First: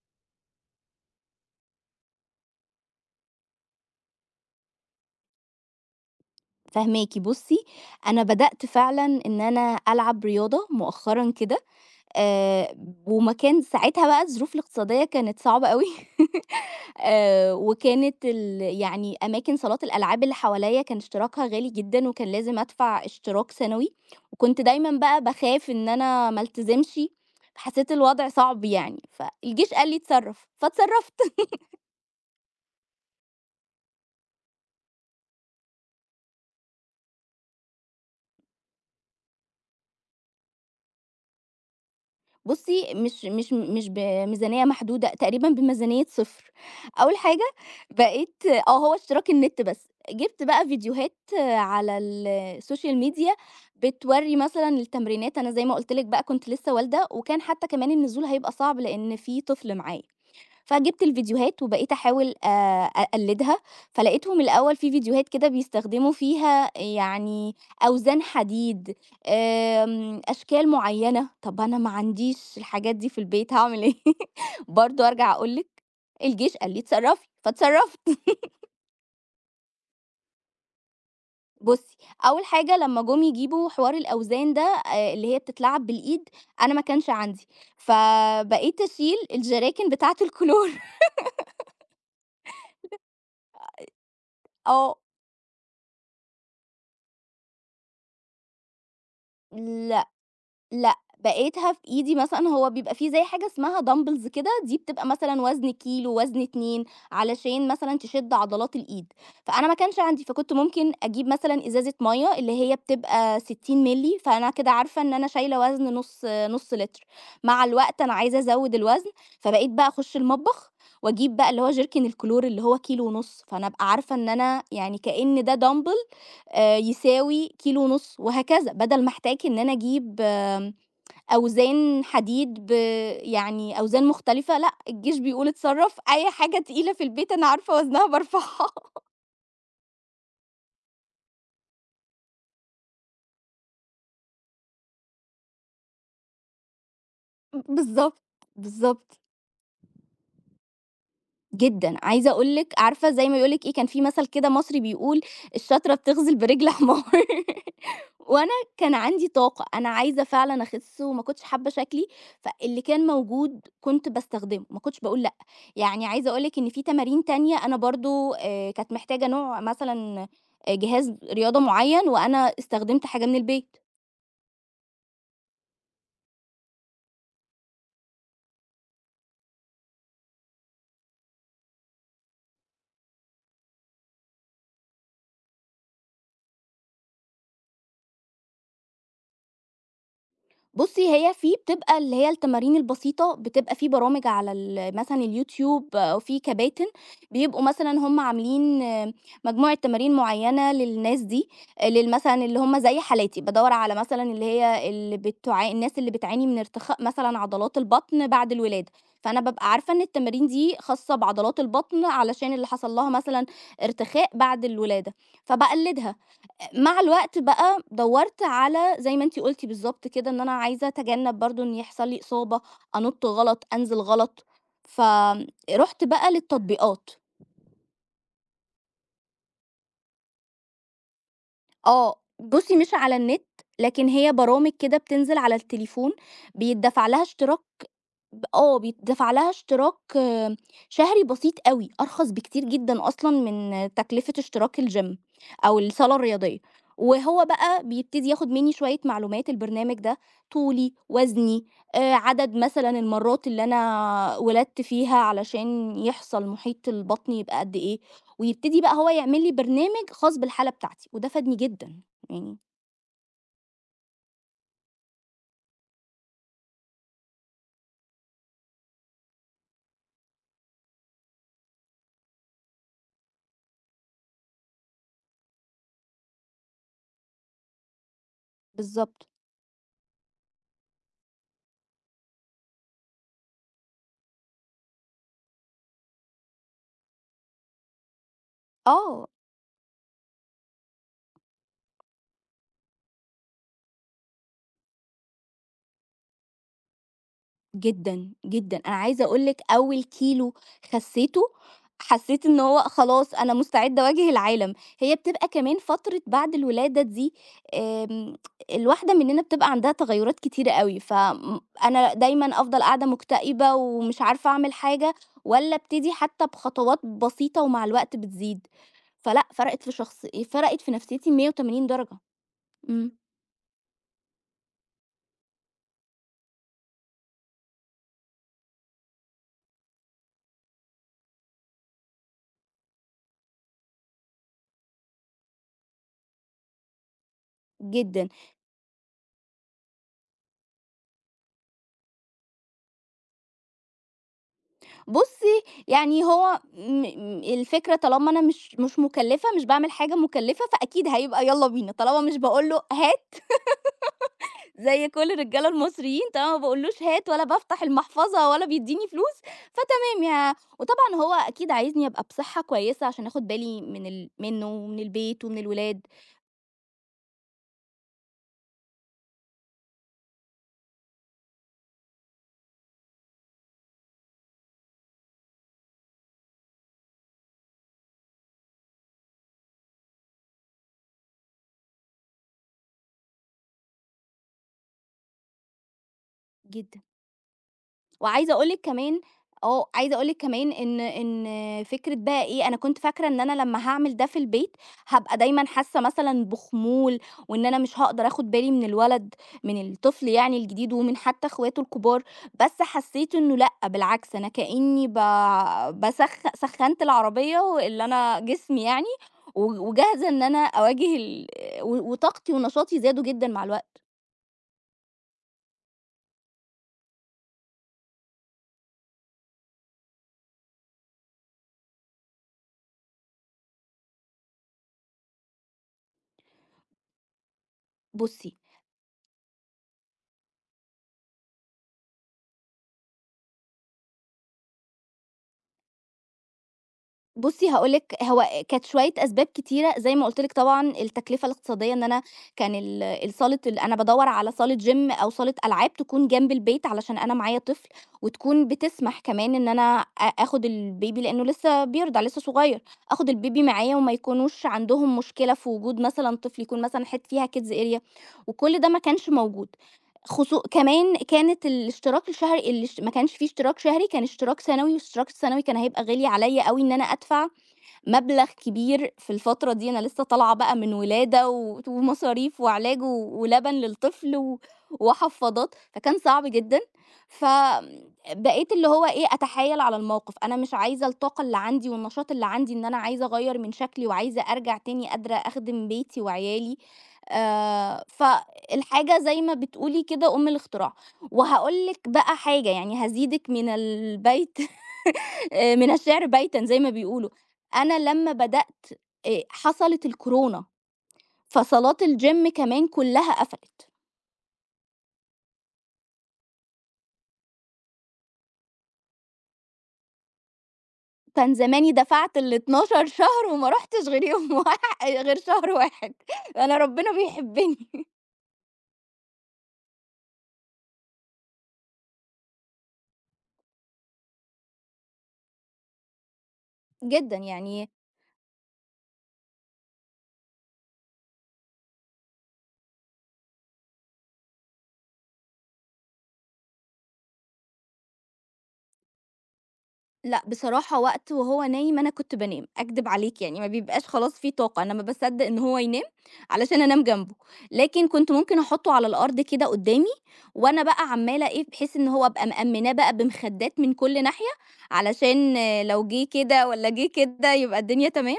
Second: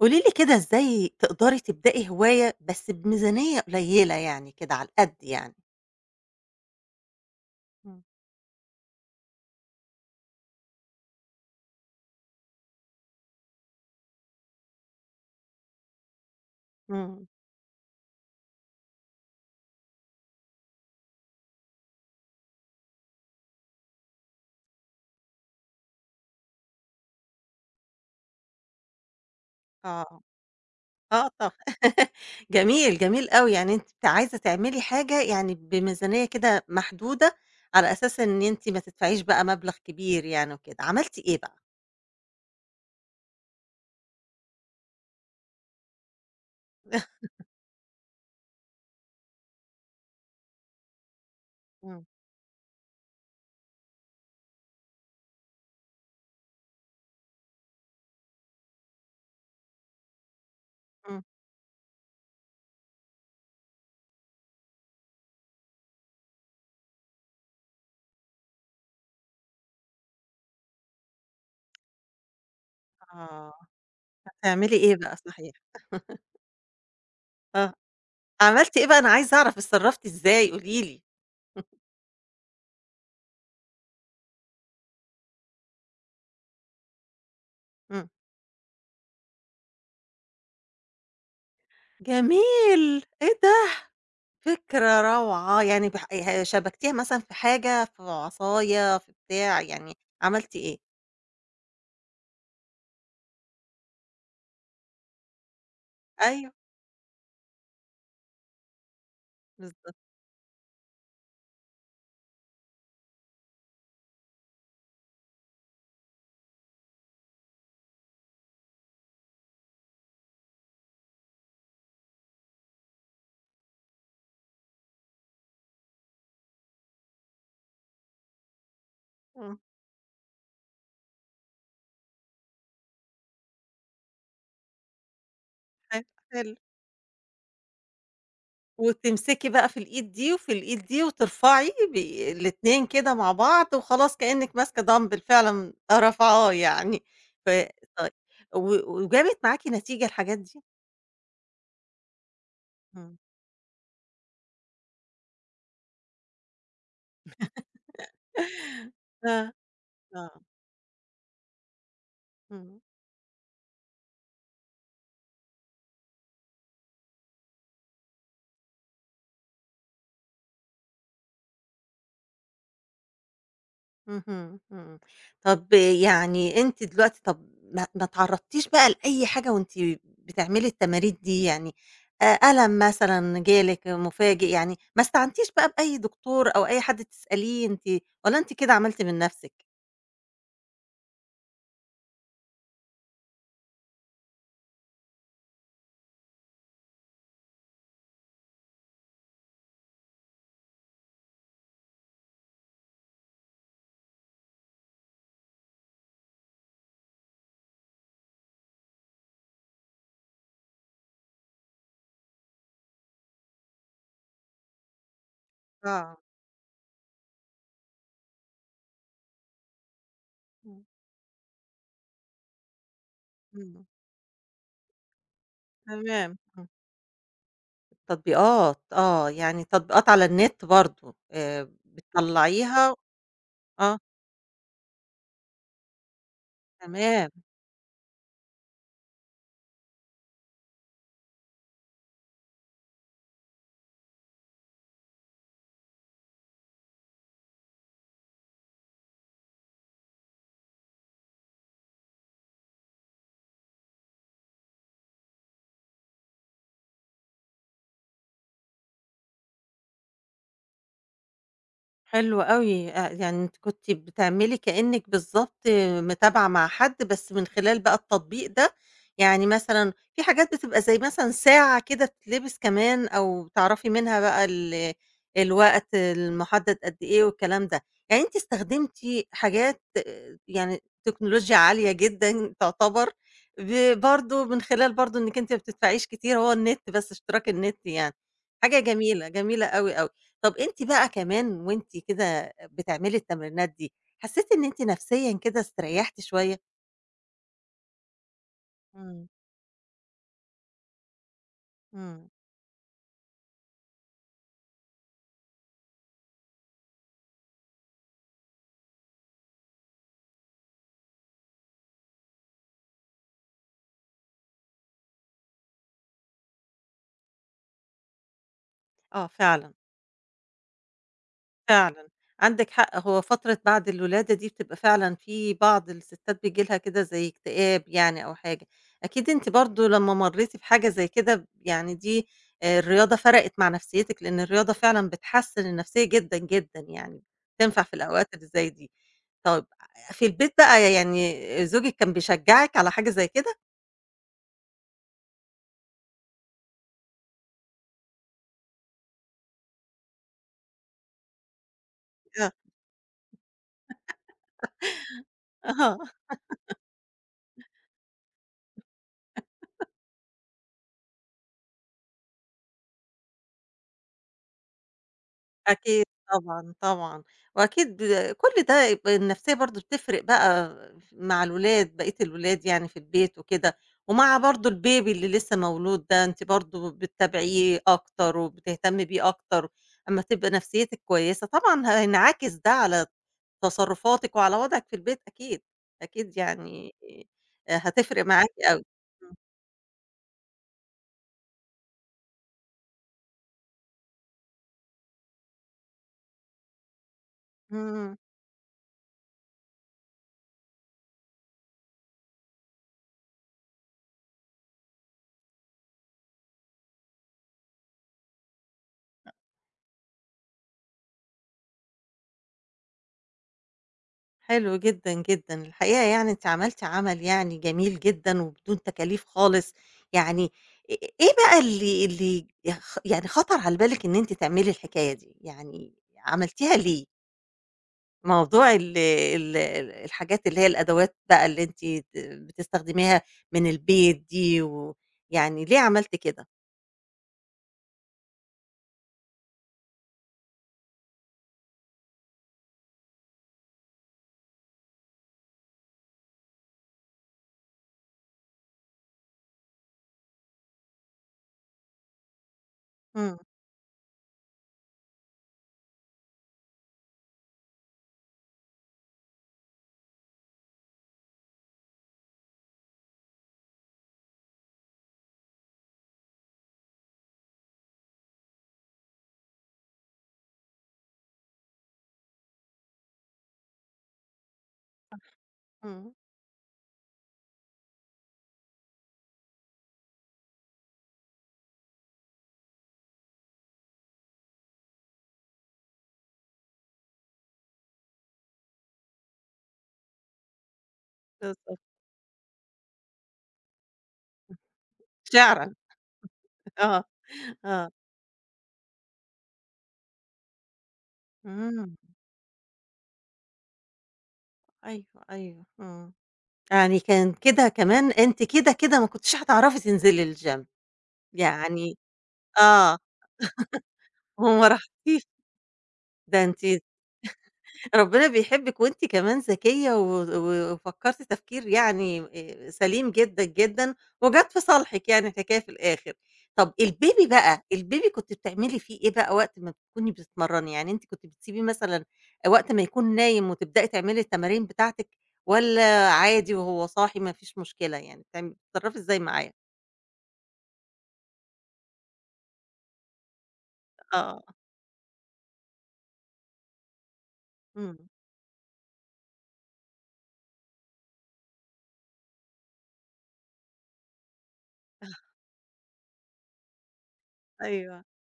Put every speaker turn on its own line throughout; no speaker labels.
قولي لي كده إزاي تقدري تبدئي هواية بس بميزانية قليلة يعني كده على القد يعني؟
فاهماكِ، بُصّي،
إمم.
أنا بدأت فعلًا إن أنا ألعب رياضة مؤخرًا كده، آآ، وما كان ساعتها بقى الظروف الاقتصادية كانت صعبة أوي
إمم.
وكانت ال يعني أماكن صالات الألعاب اللي حواليّا كان اشتراكها غالي جدًا، وكان لازم أدفع اشتراك سنوي، وكنت دايمًا بقى باخاف إن أنا ما التزمش، فحسيت الوضع صعب يعني، فالجيش قال لي
آه.
اتصرّف،
آه
فاتصرّفت.
طب جميل، جميل أوي. يعني أنتِ عايزة تعملي حاجة يعني بميزانية كده محدودة، على أساس إن أنتِ ما تدفعيش بقى مبلغ كبير يعني وكده. عملتِ إيه بقى؟
بُصّي، مش بميزانية محدودة، تقريبًا بميزانية 0. أول حاجة بقيت آه، هو اشتراك النت بس، جِبت بقى فيديوهات على
إمم.
السوشيال ميديا بتورّي مثلًا التمرينات، أنا زي ما قُلت لِك بقى كنت لسه والدة، وكان حتى كمان النزول هيبقى صعب لإن في طفل معايا. فجِبت
إمم.
الفيديوهات وبقيت أحاول أقلّدها، فلقيتهم الأول في فيديوهات كده بيستخدموا فيها يعني أوزان حديد، أشكال معيّنة، طَب أنا ما عنديش الحاجات دي في
آه.
البيت هاعمل إيه؟
هتعملي إيه
برضه
بقى
أرجع
صحيح؟
أقول لِك الجيش قال لي: "اتصرّفي."
آه.
فاتصرّفت.
عملتِ إيه بقى؟ أنا عايزة أعرف اتصرّفتِ إزاي قولي لي؟
بُصّي، أول حاجة لمّا جُم يجيبوا حوار الأوزان ده اللي هي بتتلعب بالإيد، أنا ما كانش عندي،
إمم.
فبقيت أشيل الجراكن بتاعة الكلور.
جميل! إيه ده؟!
آه.
فكرة روعة، يعني بح ه شبكتيها مثلًا في حاجة، في عصاية، في بتاع، يعني
ل
عملتِ إيه؟
لأ، بقيتها في إيدي مثلًا هو بيبقى في زي حاجة اسمها dumbbells كده، دي بتبقى مثلًا وزن كيلو، وزن
أيوه
2 علشان مثلًا تشد عضلات الإيد، فأنا ما
بالضبط،
كانش عندي، فكنت ممكن أجيب مثلًا إزازة مَيّة اللي هي بتبقى 60 مِلِّي، فأنا كده عارفة إن أنا شايلة وزن نُص لتر، مع الوقت أنا عايزة أزوّد الوزن، فبقيت بقى أخُش المطبخ وأجيب بقى اللي هو جيركن الكلور اللي هو كيلو ونُص، فأنا أبقى عارفة إن أنا يعني كأن ده dumbbell يساوي كيلو ونُص وهكذا، بدل ما أحتاج
إمم،
إن أنا أجيب أوزان حديد يعني أوزان مختلفة، لأ، الجيش بيقول اتصرّف،
حلو،
أي
حلو،
حاجة تقيلة في البيت أنا عارفة وزنها بارفعها.
وتمسكي بقى في الإيد دي وفي الإيد دي وترفعي الاتنين كده مع بعض وخلاص كأنِك ماسكة دمبل فعلًا رافعاه يعني، ف طيب
بالضبط،
و
بالضبط.
وجابت معاكِ نتيجة الحاجات دي؟
جدًا، عايزة أقول لِك عارفة
إمم.
زي ما بيقول لِك إيه، كان في مثل كده مصري بيقول: "الشاطرة بتغزل برجل حمار." وأنا كان عندي
آه،
طاقة، أنا عايزة
آه،
فعلًا أخِس وما كنتش حابة شكلي،
إمم.
فاللي كان موجود كنت باستخدمه، ما كنتش باقول لأ. يعني عايزة أقول لِك إن في تمارين تانية أنا برضه كانت محتاجة نوع مثلًا جهاز رياضة معيّن وأنا استخدمت حاجة من البيت.
اهم، إمم. طب يعني أنتِ دلوقتي طب ما اتعرضتيش بقى لأي حاجة وأنتِ بتعملي التمارين دي؟ يعني أ ألم مثلًا جالِك مفاجئ، يعني ما استعنتيش بقى بأي دكتور أو أي حد تسأليه أنتِ والّا أنتِ كده عملتِ من نفسِك؟
بُصّي، هي في بتبقى اللي هي التمارين البسيطة، بتبقى في برامج على ال مثلًا اليوتيوب أو في كباتن بيبقوا مثلًا هم عاملين آه، مجموعة تمارين معيّنة للناس دي، آه، لل مثلًا اللي هم زي حالاتي، بادوّر على مثلًا اللي هي اللي بتع الناس اللي بتعاني من ارتخاء مثلًا عضلات البطن بعد الولادة، فأنا بابقى عارفة إن التمارين دي خاصة بعضلات البطن علشان اللي حصل لها مثلًا ارتخاء بعد الولادة، فباقلّدها.
آه.
مع الوقت بقى دَوّرت على زي ما أنتِ قُلتِ بالضبط كده، إن أنا
إمم.
عايزة أتجنّب برضه إن يحصل لي إصابة، أنُط غلط،
إمم.
أنزل غلط، فرُحت
تمام.
بقى
إمم.
للتطبيقات.
تطبيقات، آه. يعني تطبيقات على النت برضه
آه، بُصّي مش
بتطلّعيها
على النت،
آه،
لكن هي برامج كده بتنزل على التليفون بيتدفع لها
تمام.
اشتراك آه، بيتدفع لها اشتراك آه، شهري بسيط أوي، أرخص بكتير جدًا أصلًا من آه، تكلفة اشتراك الgym أو الصالة الرياضية، وهو بقى بيبتدي ياخد منّي شوية معلومات البرنامج ده، طولي، وزني، عدد مثلًا المرات اللي أنا ولدت فيها علشان يحصل محيط البطن يبقى قد إيه، ويبتدي بقى هو يعمل لي برنامج خاص بالحالة بتاعتي، وده فادني جدًا،
حلو
يعني
أوي، يعني أنتِ كنتِ بتعملي كإنِّك بالضبط متابعة مع حد، بس من خلال بقى التطبيق ده، يعني مثلًا في حاجات بتبقى زي مثلًا ساعة كده بتتلبس كمان أو تعرفي منها بقى الوقت المحدد قد إيه والكلام ده، يعني أنتِ استخدمتِ
بالضبط.
حاجات يعني تكنولوجيا عالية جدًا تعتبر، برضه من خلال برضه إنِّك أنتِ ما بتدفعيش كتير، هو النت بس اشتراك النت يعني، حاجة
آه.
جميلة، جميلة أوي، أوي. طب أنتِ بقى كمان وأنتِ كده بتعملي التمرينات دي، حسيتِ إن أنتِ نفسيًا كده استريحتِ شوية؟
جدًا، جدًا. أنا عايزة
إمم،
أقول لِك أول كيلو خسّيته،
إمم،
حسّيت إن هو خلاص أنا مستعدة أواجه العالم. هي بتبقى كمان فترة بعد الولادة دي آمم، الواحدة مننا بتبقى عندها تغيُّرات كتيرة أوي، أنا دايمًا أفضل قاعدة مكتئبة ومش عارفة أعمل حاجة والّا أبتدي حتّى بخطوات بسيطة ومع الوقت بتزيد.
آه
فلأ،
فعلًا،
فرقِت في شخص فرقِت في نفسيتي 180
فعلًا،
درجة.
عندِك حق،
إمم،
هو فترة بعد الولادة دي بتبقى فعلًا في بعض الستات بييجي لها كده زي اكتئاب يعني أو حاجة، أكيد أنتِ برضه لمّا مرّيتِ بحاجة زي كده يعني دي الرياضة فرقِت مع نفسيتِك، لإن الرياضة فعلًا بتحسّن النفسية جدًا، جدًا يعني، تنفع في
جدًا.
الأوقات اللي زي دي. طب في البيت بقى يعني زوجِك كان بيشجّعِك على حاجة زي كده؟
بُصّي، يعني هو م م الفكرة طالما أنا مش مُكلّفة، مش باعمل حاجة مُكلّفة، فأكيد هيبقى يالّا بينا، طالما مش
آه،
باقول له هات زي كل الرجالة
أها.
المصريين، طالما ما باقولوش هات ولا بافتح المحفظة ولا بيدّيني فلوس، فتمام يا وطبعًا هو أكيد عايزني أبقى بصحة كويسة عشان آخُد بالي من منّه ومن البيت ومن الولاد.
أكيد طبعًا، طبعًا، وأكيد كل ده النفسية برضه بتفرق بقى مع الولاد، بقية الولاد يعني في البيت وكده، ومع برضه البيبي اللي لسه مولود ده أنتِ برضه بتتابعيه أكتر وبتهتمي بيه أكتر، أمّا تبقى نفسيتِك كويسة طبعًا هينعكس ده على تصرفاتِك وعلى وضعِك في البيت أكيد، أكيد يعني
جدًا.
هتفرق معاكِ
وعايزة أقول لِك
أوي.
كمان آه، عايزة أقول لِك كمان إن فكرة بقى إيه، أنا كنت فاكرة إن أنا لمّا هاعمل ده في البيت، هابقى دايمًا حاسة مثلًا بخمول، وإن
إمم،
أنا مش
إمم.
هاقدر آخُد بالي من الولد من الطفل يعني الجديد ومن حتى إخواته الكبار، بس حسيت إنه لأ، بالعكس أنا كإني ب باسخ سخّنت العربية اللي أنا جسمي يعني و وجاهزة إن أنا أواجه ال و وطاقتي ونشاطي زادوا جدًا مع الوقت.
حلو جدًا، جدًا. الحقيقة يعني أنتِ عملتِ عمل يعني جميل جدًا وبدون تكاليف خالص، يعني إيه بقى اللي يعني خطر على بالِك إن أنتِ تعملي الحكاية دي، يعني عملتيها ليه؟
بُصي
موضوع ال ال الحاجات اللي هي الأدوات بقى اللي أنتِ بتستخدميها من البيت دي ويعني ليه عملتِ كده؟
بُصّي هاقول لِك، هو كانت شوية أسباب كتيرة، زي ما قُلت لِك طبعًا التكلفة الاقتصادية إن أنا كان ال الصالة ال أنا بادوّر على صالة gym أو صالة ألعاب تكون جنب البيت، علشان أنا معايا طفل، وتكون بتسمح كمان إن أنا أ آخُد البيبي لإنه لسه بيرضع، لسه صغير، آخُد
إمم،
البيبي معايا وما يكونوش عندهم مشكلة في وجود مثلًا طفل، يكون مثلًا فيها kids area وكل ده ما كانش موجود، كمان كانت الاشتراك الشهري ما كانش في اشتراك شهري، كان اشتراك سنوي، والاشتراك السنوي كان هيبقى غالي عليّا أوي إن أنا أدفع مبلغ كبير في الفترة دي أنا لسه طالعة بقى من ولادة ومصاريف وعلاج ولبن للطفل وحفاضات،
إمم،
فكان صعب جدًا، بقيت اللي هو إيه، أتحايل على الموقف، أنا مش عايزة الطاقة اللي عندي والنشاط اللي عندي إن أنا عايزة أغيّر من شكلي وعايزة أرجع تاني قادرة أخدم بيتي وعيالي، فالحاجة زي ما بتقولي كده أم الاختراع.
بالضبط
وهاقول لِك بقى حاجة يعني هازيدِك من البيت
شعرًا،
من الشِعر بيتًا زي ما
آه،
بيقولوا.
آه،
أنا لمّا بدأت حصلت الكورونا،
إمم،
فصالات الgym كمان كُلّها قفلت،
أيوه، أيوه، إمم. يعني كان كده كمان أنتِ كده، ما كنتيش هتعرفي تنزلي الgym
كان زماني
يعني
دفعت
آه،
ال12 شهر وما رُحتش غير يوم
وما رحتيش،
غير شهر واحد.
ده
أنا
أنتِ
ربنا بيحبّني
ربنا بيحبِّك وأنتِ كمان ذكية و و وفكّرتِ تفكير يعني سليم جدًا، جدًا وجات في صالحِك يعني الحكاية في الآخر. طَب الBaby
جدًا
بقى،
يعني
الBaby كنتِ بتعملي فيه إيه بقى وقت ما بتكوني بتتمرّني؟ يعني أنتِ كنتِ بتسيبيه مثلًا وقت ما يكون نايم وتبدئي تعملي التمارين بتاعتِك والّا عادي وهو صاحي ما فيش مشكلة يعني، بتتصرّفي إزاي معاه؟
لأ، بصراحة وقت وهو نايم أنا كنت بانام، أكدب عليك يعني ما بيبقاش خلاص
آه.
في طاقة، أنا ما باصدق إن هو ينام علشان أنام جنبه،
إمم،
لكن كنت ممكن أحطه على الأرض كده قدّامي، وأنا بقى عمّالة إيه، بحيث إن هو أبقى مأمناه بقى بمخدات من كل ناحية، علشان آه، لو جه كده والّا جه كده يبقى
أيوه،
الدنيا تمام،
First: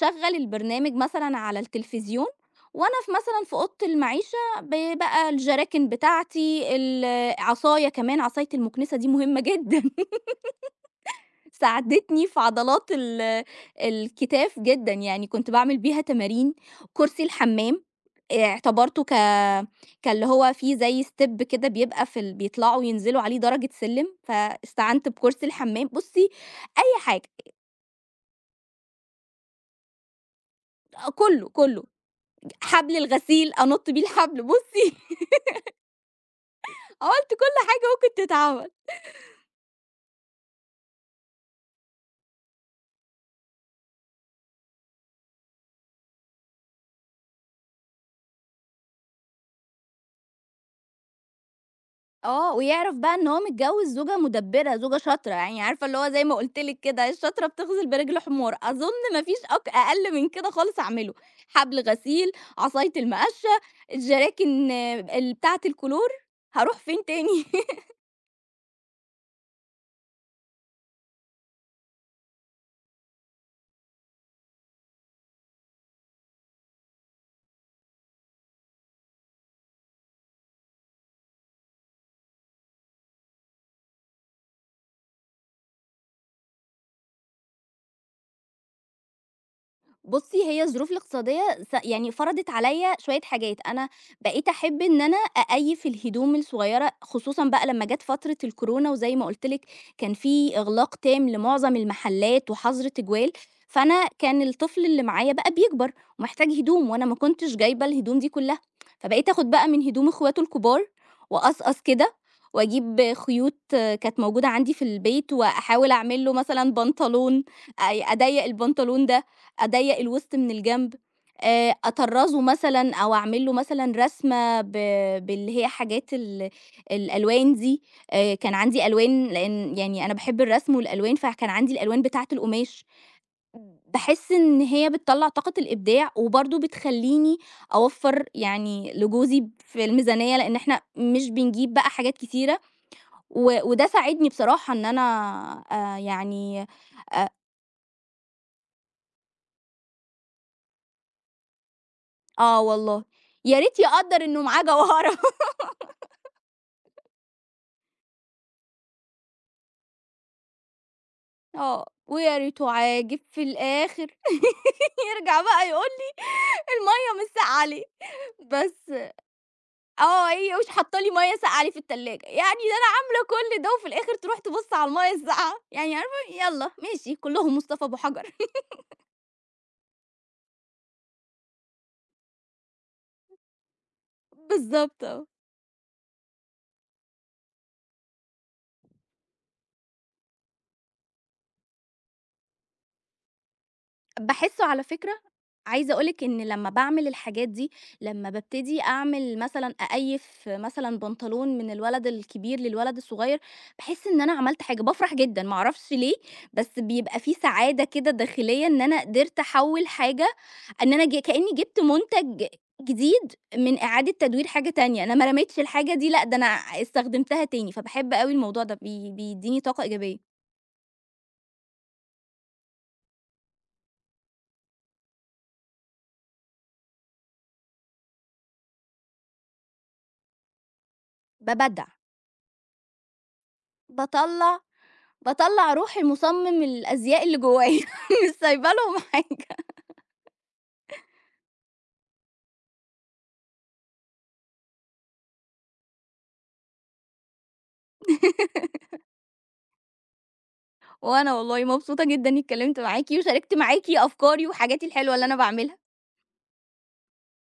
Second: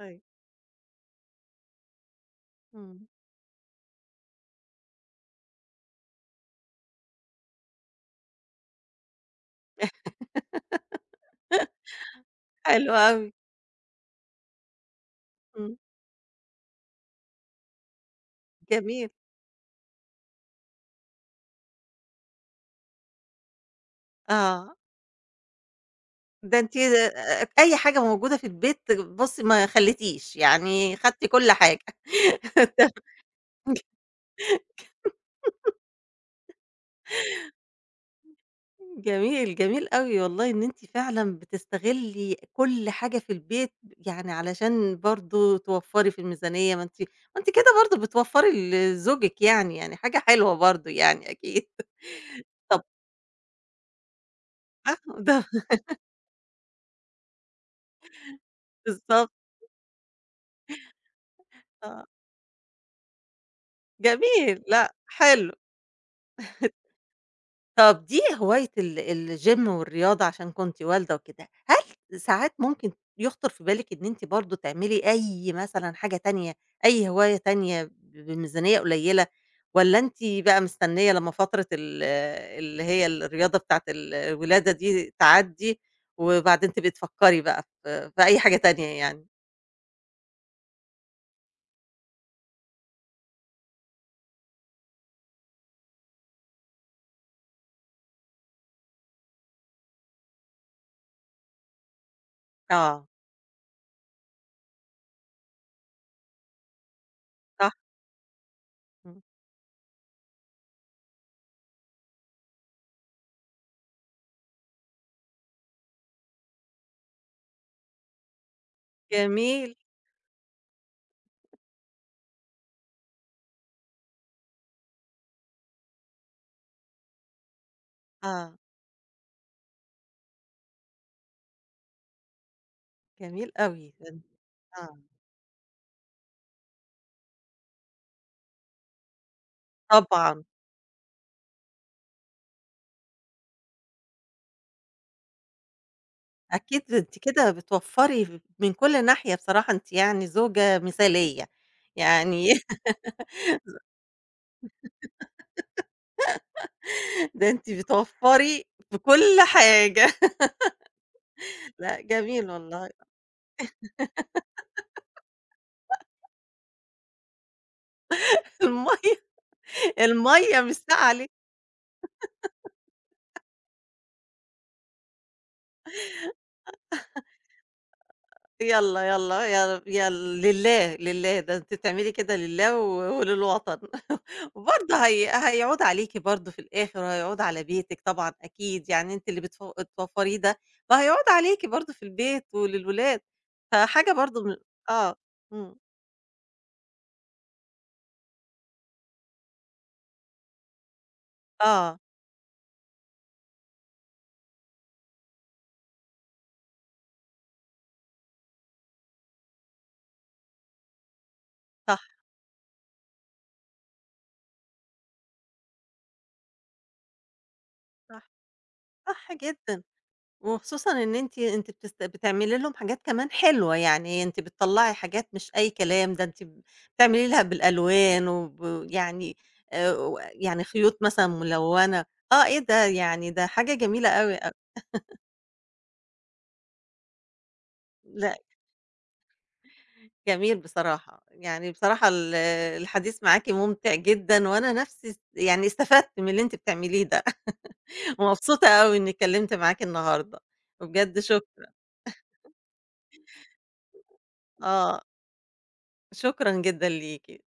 أيوه،
البرنامج مثلًا على التلفزيون، وأنا
إمم،
في مثلًا في أوضة المعيشة بقى الجراكن بتاعتي، عصاية كمان، عصاية المكنسة دي مهمة جدًا. ساعدتني في عضلات
حلو أوي،
الكتاف جدًا، يعني كنت
إمم،
باعمل بيها تمارين، كرسي الحمام اعتبرته
جميل،
ك كاللي هو فيه زي step كده بيبقى في بيطلعوا ينزلوا عليه درجة سلِّم،
آه،
فاستعنت بكرسي الحمام، بُصّي
ده أنتِ
أي حاجة،
أي حاجة موجودة في البيت بُصّي ما خلّيتيش، يعني خدتِ كل حاجة.
كلّه، حبل الغسيل أنُط بيه الحبل، بُصّي عملت كل حاجة ممكن تتعمل.
جميل، جميل أوي والله إن أنتِ فعلًا بتستغلّي كل حاجة في البيت، يعني علشان برضه توفّري في الميزانية، ما أنتِ كده برضه بتوفّري لزوجِك يعني، يعني حاجة حلوة برضه يعني أكيد.
آه،
طب
ويعرف بقى إن هو متجوّز زوجة مُدبِّرة،
آه،
زوجة شاطرة،
ده
يعني عارفة اللي هو زي ما قُلت لِك كده، الشاطرة بتغزل برجل حمار، أظُن ما
بالضبط،
فيش أقل من كده خالص أعمله، حبل
آه،
غسيل، عصاية المَقشّة،
جميل،
الجراكن
لأ،
آه، ال
حلو.
بتاعة الكلور، هاروح فين تاني؟
طب دي هواية الgym والرياضة عشان كنتِ والدة وكده، هل ساعات ممكن يخطر في بالِك إن أنتِ برضه تعملي أي مثلًا حاجة تانية، أي هواية تانية بميزانية قليلة، والّا أنتِ بقى مستنية لمّا فترة اللي هي الرياضة بتاعة الولادة دي تعدّي، وبعدين تبقي تفكّري بقى في أي حاجة تانية يعني؟
بُصّي، هي الظروف الاقتصادية يعني فرضِت عليّا شوية حاجات، أنا بقيت أحب إن أنا أقيّف الهدوم الصغيرة، خصوصًا بقى لمّا جات فترة الكورونا وزي ما قُلت لِك كان في إغلاق تام لمُعظم المحلات وحظر
آه،
تجوال، فأنا كان الطفل اللي معايا بقى بيكبر ومحتاج هدوم وأنا ما كنتش
صح،
جايبة الهدوم دي كُلّها،
إمم،
فبقيت آخُد بقى من هدوم إخواته الكبار وأقصقص كده وأجيب خيوط آه، كانت موجودة عندي في البيت وأحاول أعمل له مثلًا بنطلون، أضيّق البنطلون ده
جميل،
أضيّق الوسط من الجنب، أطرّزه مثلًا أو أعمل له مثلًا رسمة باللي هي حاجات الألوان دي، كان
آه،
عندي ألوان لإن يعني أنا باحب الرسم والألوان، فكان عندي الألوان بتاعة القماش.
جميل أوي،
باحس إن هي
آه،
بتطلّع طاقة الإبداع، وبرضه بتخلّيني أوفّر يعني لجوزي في الميزانية،
طبعًا.
لإن إحنا مش بنجيب بقى حاجات كتيرة، وده ساعدني بصراحة إن أنا يعني
أكيد أنتِ
أ
كده بتوفّري من كل ناحية بصراحة، أنتِ يعني زوجة مثالية، يعني
آه والله، يا ريت يقدّر إنه معاه جوهرة.
ده أنتِ بتوفّري في كل حاجة،
آه،
لأ
ويا
جميل
ريته
والله
عاجب في الآخر يرجع بقى يقول لي المَيّة مش ساقعة ليه؟ بس
المَيّة
آه، هي
المَيّة
مش
مش
حاطة
ساعة
لي
عليكِ
مَيّة ساقعة ليه في التلاجة، يعني ده أنا عاملة كل ده وفي الآخر تروح تبُص على المَيّة الساقعة، يعني عارفة يالّا ماشي كلّهم مصطفى أبو حجر
يالّا، يالّا، يا يا لله، لله، ده أنتِ تعملي كده لله وللوطن وبرضه
بالضبط آه.
هي هيعود عليكِ برضه في الآخر وهيعود على بيتِك طبعًا أكيد، يعني أنتِ اللي بتوفّريه ده، فهيعود عليكِ برضه في البيت وللولاد، فحاجة برضه من
باحسه على فكرة،
آه، إمم،
عايزة أقول لِك إن لمّا باعمل الحاجات دي، لمّا بابتدي أعمل مثلًا أقيّف مثلًا بنطلون من
آه،
الولد الكبير للولد الصغير، باحس إن أنا عملت حاجة، بافرح جدًا، ما أعرفش ليه، بس بيبقى في سعادة كده داخلية إن أنا قدرت أحوّل حاجة إن أنا كإني جِبت
صح،
منتج جديد من إعادة تدوير حاجة تانية، أنا ما رميتش الحاجة دي، لأ ده أنا استخدمتها تاني، فباحب
صح،
أوي الموضوع ده،
صح
بيدّيني طاقة
جدًا.
إيجابية،
وخصوصًا إن أنتِ بتعملي لهم حاجات كمان حلوة، يعني أنتِ بتطلّعي حاجات مش أي كلام، ده أنتِ بتعملي لها بالألوان يعني و يعني خيوط مثلًا
بابدع،
ملونة، آه، إيه ده! يعني ده حاجة جميلة أوي
باطلّع باطلّع روحي مُصمِّم الأزياء اللي جوايا، مش
لأ،
سايبة لهم حاجة.
جميل بصراحة، يعني بصراحة الحديث معاكِ ممتع جدًا، وأنا نفسي يعني استفدت من اللي أنتِ بتعمليه ده، ومبسوطة أوي إني اتكلمت معاكِ النهارده، وبجد
وأنا والله
شكرًا،
مبسوطة جدًا إنّي اتكلّمت معاكِ وشاركت معاكِ أفكاري وحاجاتي
آه،
الحلوة اللي أنا باعملها.
شكرًا جدًا ليكِ.